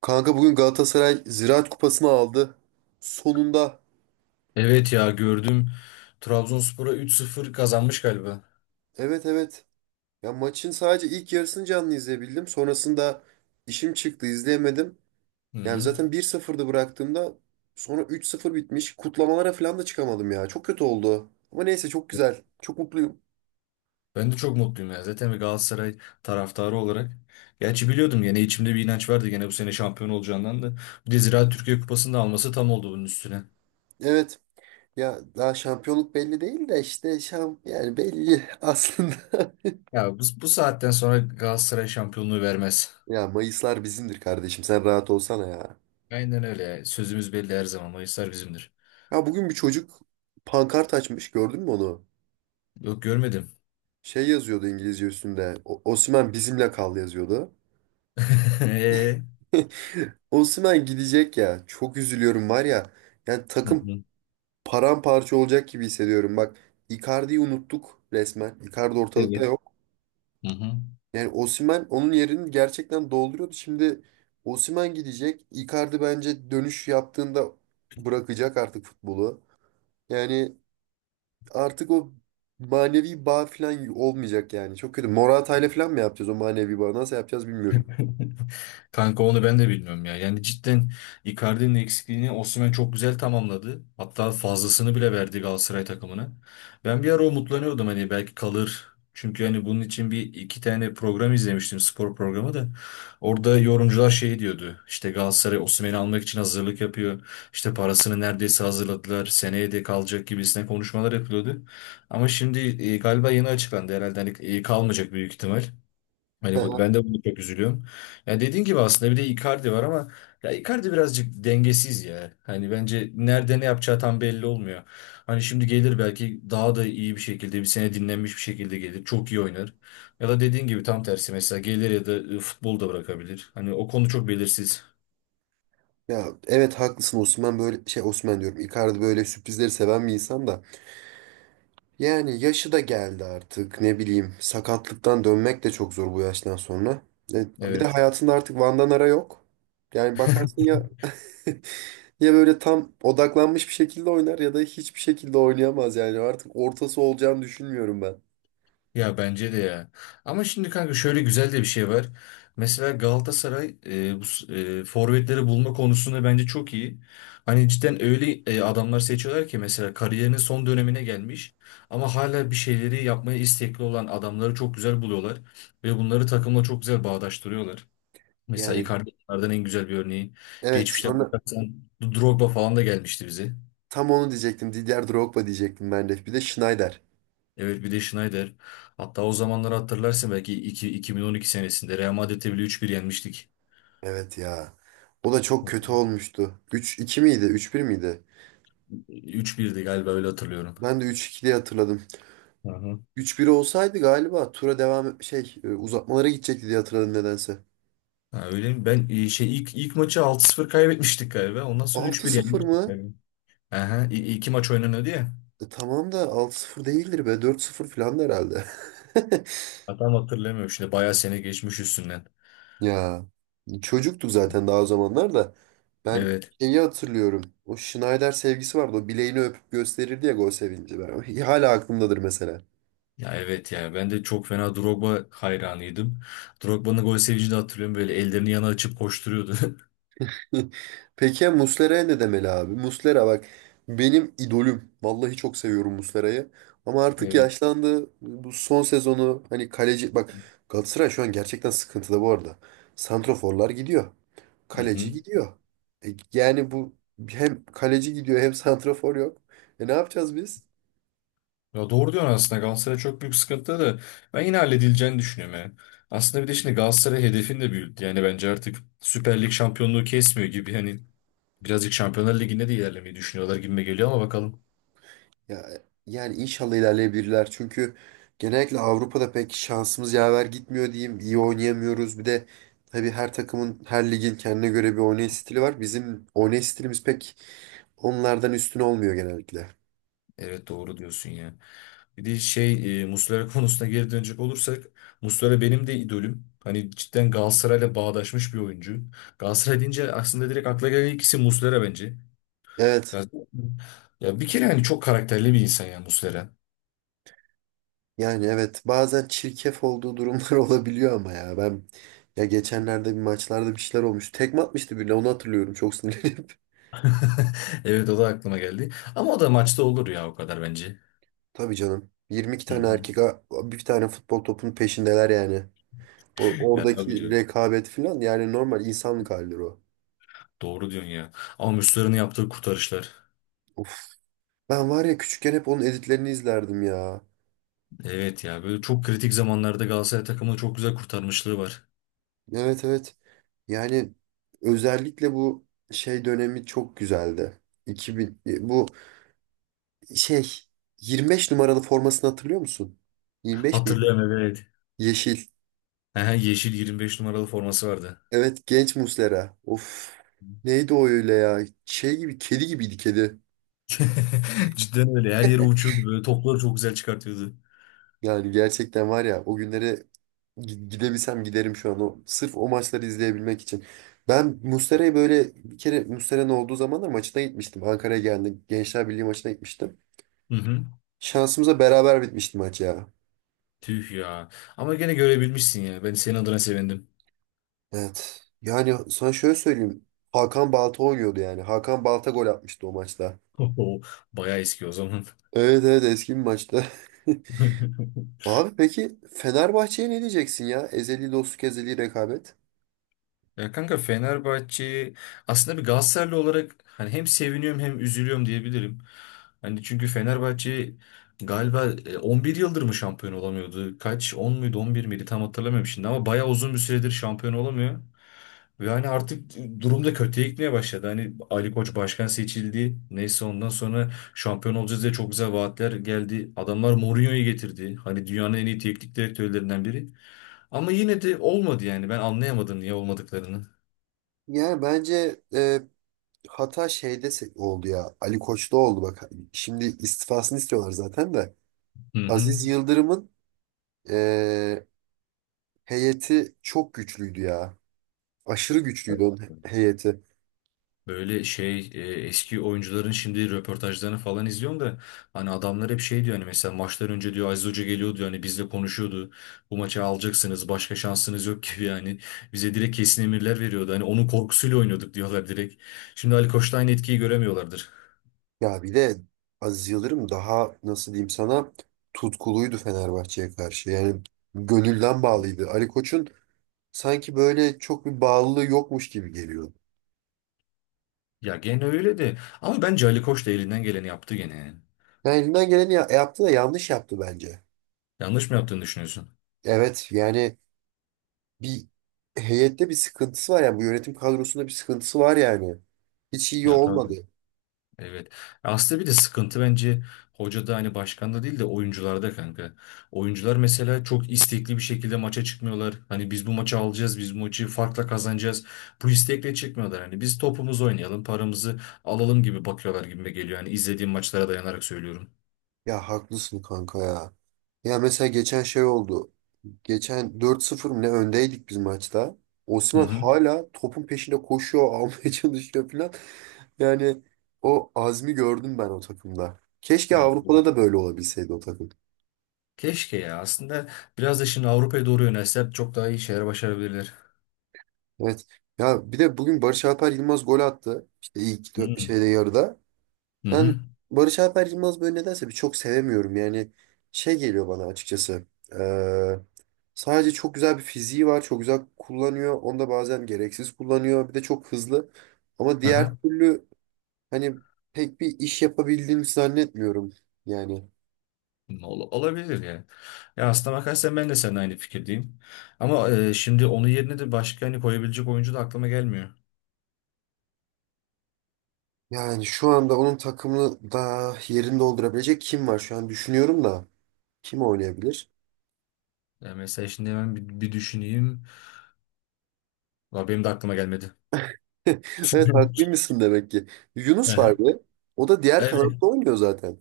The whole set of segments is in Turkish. Kanka bugün Galatasaray Ziraat Kupası'nı aldı. Sonunda. Evet ya gördüm. Trabzonspor'a 3-0 kazanmış galiba. Evet evet. Ya maçın sadece ilk yarısını canlı izleyebildim. Sonrasında işim çıktı izleyemedim. Hı Yani hı. zaten bir 0dı bıraktığımda sonra 3-0 bitmiş. Kutlamalara falan da çıkamadım ya. Çok kötü oldu. Ama neyse çok güzel. Çok mutluyum. Ben de çok mutluyum ya. Zaten bir Galatasaray taraftarı olarak. Gerçi biliyordum, gene içimde bir inanç vardı gene bu sene şampiyon olacağından da. Bir de Ziraat Türkiye Kupası'nı da alması tam oldu bunun üstüne. Evet. Ya daha şampiyonluk belli değil de işte yani belli aslında. Ya bu saatten sonra Galatasaray şampiyonluğu vermez. Ya Mayıslar bizimdir kardeşim. Sen rahat olsana ya. Aynen öyle ya. Sözümüz belli her zaman. Mayıslar bizimdir. Ya bugün bir çocuk pankart açmış. Gördün mü onu? Yok, görmedim. Şey yazıyordu İngilizce üstünde. Osimhen bizimle kal yazıyordu. Hı Osimhen gidecek ya. Çok üzülüyorum var ya. Yani takım hı. paramparça olacak gibi hissediyorum. Bak, Icardi'yi unuttuk resmen. Icardi ortalıkta Evet. yok. Hı hı. Yani Osimhen onun yerini gerçekten dolduruyordu. Şimdi Osimhen gidecek. Icardi bence dönüş yaptığında bırakacak artık futbolu. Yani artık o manevi bağ falan olmayacak yani. Çok kötü. Morata'yla falan mı yapacağız o manevi bağı? Nasıl yapacağız bilmiyorum. Kanka onu ben de bilmiyorum ya. Yani cidden Icardi'nin eksikliğini Osimhen çok güzel tamamladı. Hatta fazlasını bile verdi Galatasaray takımına. Ben bir ara umutlanıyordum, hani belki kalır. Çünkü hani bunun için bir iki tane program izlemiştim, spor programı da. Orada yorumcular şey diyordu. İşte Galatasaray Osimhen'i almak için hazırlık yapıyor. İşte parasını neredeyse hazırladılar. Seneye de kalacak gibisine konuşmalar yapılıyordu. Ama şimdi galiba yeni açıklandı herhalde. Hani kalmayacak büyük ihtimal. Hani ben de bunu çok üzülüyorum. Ya dediğin gibi aslında bir de Icardi var ama ya Icardi birazcık dengesiz ya. Hani bence nerede ne yapacağı tam belli olmuyor. Hani şimdi gelir, belki daha da iyi bir şekilde, bir sene dinlenmiş bir şekilde gelir. Çok iyi oynar. Ya da dediğin gibi tam tersi, mesela gelir ya da futbolu da bırakabilir. Hani o konu çok belirsiz. Ya evet haklısın Osman, böyle şey, Osman diyorum, Icardi böyle sürprizleri seven bir insan da yani yaşı da geldi artık, ne bileyim, sakatlıktan dönmek de çok zor bu yaştan sonra. E, Bir de Evet. hayatında artık Van Ara yok. Yani bakarsın ya ya böyle tam odaklanmış bir şekilde oynar ya da hiçbir şekilde oynayamaz yani artık ortası olacağını düşünmüyorum ben. Ya bence de ya. Ama şimdi kanka şöyle güzel de bir şey var. Mesela Galatasaray forvetleri bulma konusunda bence çok iyi. Hani cidden öyle adamlar seçiyorlar ki mesela kariyerinin son dönemine gelmiş ama hala bir şeyleri yapmaya istekli olan adamları çok güzel buluyorlar ve bunları takımla çok güzel bağdaştırıyorlar. Mesela Yani Icardi bunlardan en güzel bir örneği. evet, Geçmişten sonra bakarsan Drogba falan da gelmişti bize. tam onu diyecektim, Didier Drogba diyecektim ben de, bir de Schneider. Evet, bir de Schneider. Hatta o zamanları hatırlarsın belki, 2012 senesinde Real Madrid'e bile 3-1 yenmiştik. Evet ya. O da çok Hı kötü olmuştu. Üç iki miydi? Üç bir miydi? 3-1'di galiba, öyle hatırlıyorum. Ben de 3-2 diye hatırladım. Hı. Hı. Üç bir olsaydı galiba tura devam uzatmalara gidecekti diye hatırladım nedense. Ha, öyle mi? Ben şey, ilk maçı 6-0 kaybetmiştik galiba. Ondan sonra üç Altı bir sıfır yenmiştik mı? galiba. Aha, iki maç oynanıyordu ya. Tamam da 6-0 değildir be. 4-0 falan da herhalde. Ha, tam hatırlamıyorum şimdi. Bayağı sene geçmiş üstünden. Ya çocuktuk zaten daha o zamanlar da. Ben Evet. şeyi hatırlıyorum. O Schneider sevgisi vardı. O bileğini öpüp gösterirdi ya, gol sevinci. Ben, hala aklımdadır mesela. Ya evet ya. Ben de çok fena Drogba hayranıydım. Drogba'nın gol sevincini de hatırlıyorum. Böyle ellerini yana açıp koşturuyordu. Peki ya Muslera'ya ne demeli abi? Muslera bak, benim idolüm. Vallahi çok seviyorum Muslera'yı. Ama artık Evet. yaşlandı. Bu son sezonu, hani kaleci... Bak, Galatasaray şu an gerçekten sıkıntıda bu arada. Santraforlar gidiyor. Hı Kaleci hı. gidiyor. Yani bu, hem kaleci gidiyor hem santrafor yok. Ne yapacağız biz? Ya doğru diyorsun, aslında Galatasaray çok büyük sıkıntıda da ben yine halledileceğini düşünüyorum ya. Aslında bir de şimdi Galatasaray hedefini de büyüttü. Yani bence artık Süper Lig şampiyonluğu kesmiyor gibi, hani birazcık Şampiyonlar Ligi'nde de ilerlemeyi düşünüyorlar gibime geliyor ama bakalım. Ya, yani inşallah ilerleyebilirler. Çünkü genellikle Avrupa'da pek şansımız yaver gitmiyor diyeyim. İyi oynayamıyoruz. Bir de tabii her takımın, her ligin kendine göre bir oynayış stili var. Bizim oynayış stilimiz pek onlardan üstün olmuyor genellikle. Evet, doğru diyorsun ya. Bir de şey, Muslera konusuna geri dönecek olursak, Muslera benim de idolüm. Hani cidden Galatasaray'la bağdaşmış bir oyuncu. Galatasaray deyince aslında direkt akla gelen ikisi isim Muslera bence. Evet. Ya, ya, bir kere hani çok karakterli bir insan ya Muslera. Yani evet. Bazen çirkef olduğu durumlar olabiliyor ama ya ben, ya geçenlerde bir maçlarda bir şeyler olmuş. Tekme atmıştı birine, onu hatırlıyorum, çok sinirlenip. Evet, o da aklıma geldi. Ama o da maçta olur ya, o kadar bence. Tabii canım. 22 Hı tane hı. erkek bir tane futbol topunun peşindeler yani. Yani abi Oradaki diyor. rekabet falan, yani normal insanlık halidir o. Doğru diyorsun ya. Ama Müslüman'ın yaptığı kurtarışlar. Of. Ben var ya, küçükken hep onun editlerini izlerdim ya. Evet ya, böyle çok kritik zamanlarda Galatasaray takımını çok güzel kurtarmışlığı var. Evet evet. Yani özellikle bu şey dönemi çok güzeldi. 2000 bu şey, 25 numaralı formasını hatırlıyor musun? 25 miydi? Hatırlıyorum, evet. Yeşil. Aha, yeşil 25 numaralı forması vardı. Evet, genç Muslera. Of. Neydi o öyle ya? Şey gibi, kedi gibiydi, kedi. Cidden öyle. Her yere uçuyordu böyle. Topları çok güzel çıkartıyordu. Yani gerçekten var ya, o günlere gidebilsem giderim şu an, o sırf o maçları izleyebilmek için. Ben Mustera'yı böyle bir kere, Mustera'nın olduğu zamanlar, maçına gitmiştim. Ankara'ya geldi. Gençler Birliği maçına gitmiştim. Hı hı. Şansımıza beraber bitmişti maç ya. Tüh ya. Ama gene görebilmişsin ya. Ben senin adına sevindim. Evet. Yani sana şöyle söyleyeyim. Hakan Balta oynuyordu yani. Hakan Balta gol atmıştı o maçta. Bayağı eski o zaman. Evet evet, eski bir maçta. Abi peki Fenerbahçe'ye ne diyeceksin ya? Ezeli dostluk, ezeli rekabet. Ya kanka, Fenerbahçe aslında bir Galatasaraylı olarak hani hem seviniyorum hem üzülüyorum diyebilirim. Hani çünkü Fenerbahçe galiba 11 yıldır mı şampiyon olamıyordu? Kaç? 10 muydu 11 miydi tam hatırlamıyorum şimdi ama bayağı uzun bir süredir şampiyon olamıyor. Ve hani artık durum da kötüye gitmeye başladı. Hani Ali Koç başkan seçildi. Neyse, ondan sonra şampiyon olacağız diye çok güzel vaatler geldi. Adamlar Mourinho'yu getirdi. Hani dünyanın en iyi teknik direktörlerinden biri. Ama yine de olmadı yani. Ben anlayamadım niye olmadıklarını. Yani bence hata şeyde oldu ya. Ali Koç'ta oldu bak. Şimdi istifasını istiyorlar zaten de. Hı hı. Aziz Yıldırım'ın eee, heyeti çok güçlüydü ya. Aşırı güçlüydü onun heyeti. Böyle şey, eski oyuncuların şimdi röportajlarını falan izliyorum da hani adamlar hep şey diyor, hani mesela maçlar önce diyor Aziz Hoca geliyor diyor hani bizle konuşuyordu. Bu maçı alacaksınız, başka şansınız yok gibi yani. Bize direkt kesin emirler veriyordu. Hani onun korkusuyla oynuyorduk diyorlar direkt. Şimdi Ali Koç'ta aynı etkiyi göremiyorlardır. Ya bir de Aziz Yıldırım, daha nasıl diyeyim sana, tutkuluydu Fenerbahçe'ye karşı. Yani gönülden bağlıydı. Ali Koç'un sanki böyle çok bir bağlılığı yokmuş gibi geliyor. Ya gene öyle de, ama bence Ali Koç da elinden geleni yaptı gene yani. Yani elinden geleni yaptı da yanlış yaptı bence. Yanlış mı yaptığını düşünüyorsun? Evet yani, bir heyette bir sıkıntısı var yani, bu yönetim kadrosunda bir sıkıntısı var yani. Hiç iyi Ya tabii. olmadı. Evet. Aslında bir de sıkıntı bence hocada, hani başkanda değil de oyuncularda kanka. Oyuncular mesela çok istekli bir şekilde maça çıkmıyorlar. Hani biz bu maçı alacağız, biz bu maçı farkla kazanacağız. Bu istekle çıkmıyorlar. Hani biz topumuzu oynayalım, paramızı alalım gibi bakıyorlar gibi geliyor. Hani izlediğim maçlara dayanarak söylüyorum. Ya haklısın kanka ya. Ya mesela geçen şey oldu. Geçen 4-0 mı ne öndeydik biz maçta. Hı Osman hı. hala topun peşinde koşuyor, almaya çalışıyor falan. Yani o azmi gördüm ben o takımda. Keşke Ya Avrupa'da da böyle olabilseydi o takım. keşke ya. Aslında biraz da şimdi Avrupa'ya doğru yönelseler çok daha iyi şeyler başarabilirler. Evet. Ya bir de bugün Barış Alper Yılmaz gol attı. İşte ilk Hı hı. şeyde, yarıda. Hı Ben hı. Barış Alper Yılmaz böyle nedense bir çok sevemiyorum. Yani şey geliyor bana açıkçası. Ee, Sadece çok güzel bir fiziği var. Çok güzel kullanıyor. Onu da bazen gereksiz kullanıyor. Bir de çok hızlı. Ama diğer Aha. türlü hani pek bir iş yapabildiğini zannetmiyorum. Yani Olabilir yani. Ya aslına bakarsan ben de seninle aynı fikirdeyim. Ama şimdi onun yerine de başka hani koyabilecek oyuncu da aklıma gelmiyor. yani şu anda onun takımını da, yerini doldurabilecek kim var? Şu an düşünüyorum da kim oynayabilir? Ya mesela şimdi hemen bir düşüneyim. Valla benim de aklıma gelmedi. Evet, haklıymışsın demek ki. Yunus var Aha. bir de. O da diğer Evet. kanatta oynuyor zaten.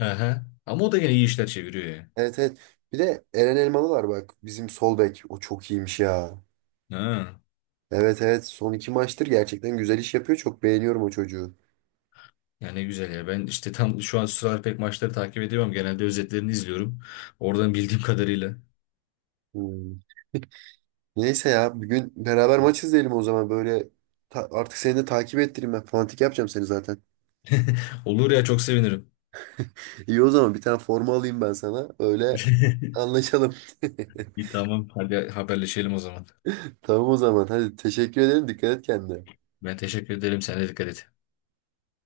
Aha. Ama o da gene iyi işler çeviriyor ya. Evet evet. Bir de Eren Elmalı var bak. Bizim sol bek. O çok iyiymiş ya. Ha. Evet evet. Son iki maçtır gerçekten güzel iş yapıyor. Çok beğeniyorum o çocuğu. Ya ne güzel ya. Ben işte tam şu an sıralar pek maçları takip edemem. Genelde özetlerini izliyorum. Oradan bildiğim kadarıyla. Hmm. Neyse ya. Bir gün beraber maç izleyelim o zaman. Böyle artık seni de takip ettireyim ben. Fantik yapacağım seni zaten. Olur ya, çok sevinirim. İyi, o zaman bir tane forma alayım ben sana. Öyle anlaşalım. İyi, tamam. Hadi haberleşelim o zaman. Tamam, o zaman. Hadi, teşekkür ederim. Dikkat et kendine. Ben teşekkür ederim. Sen de dikkat et.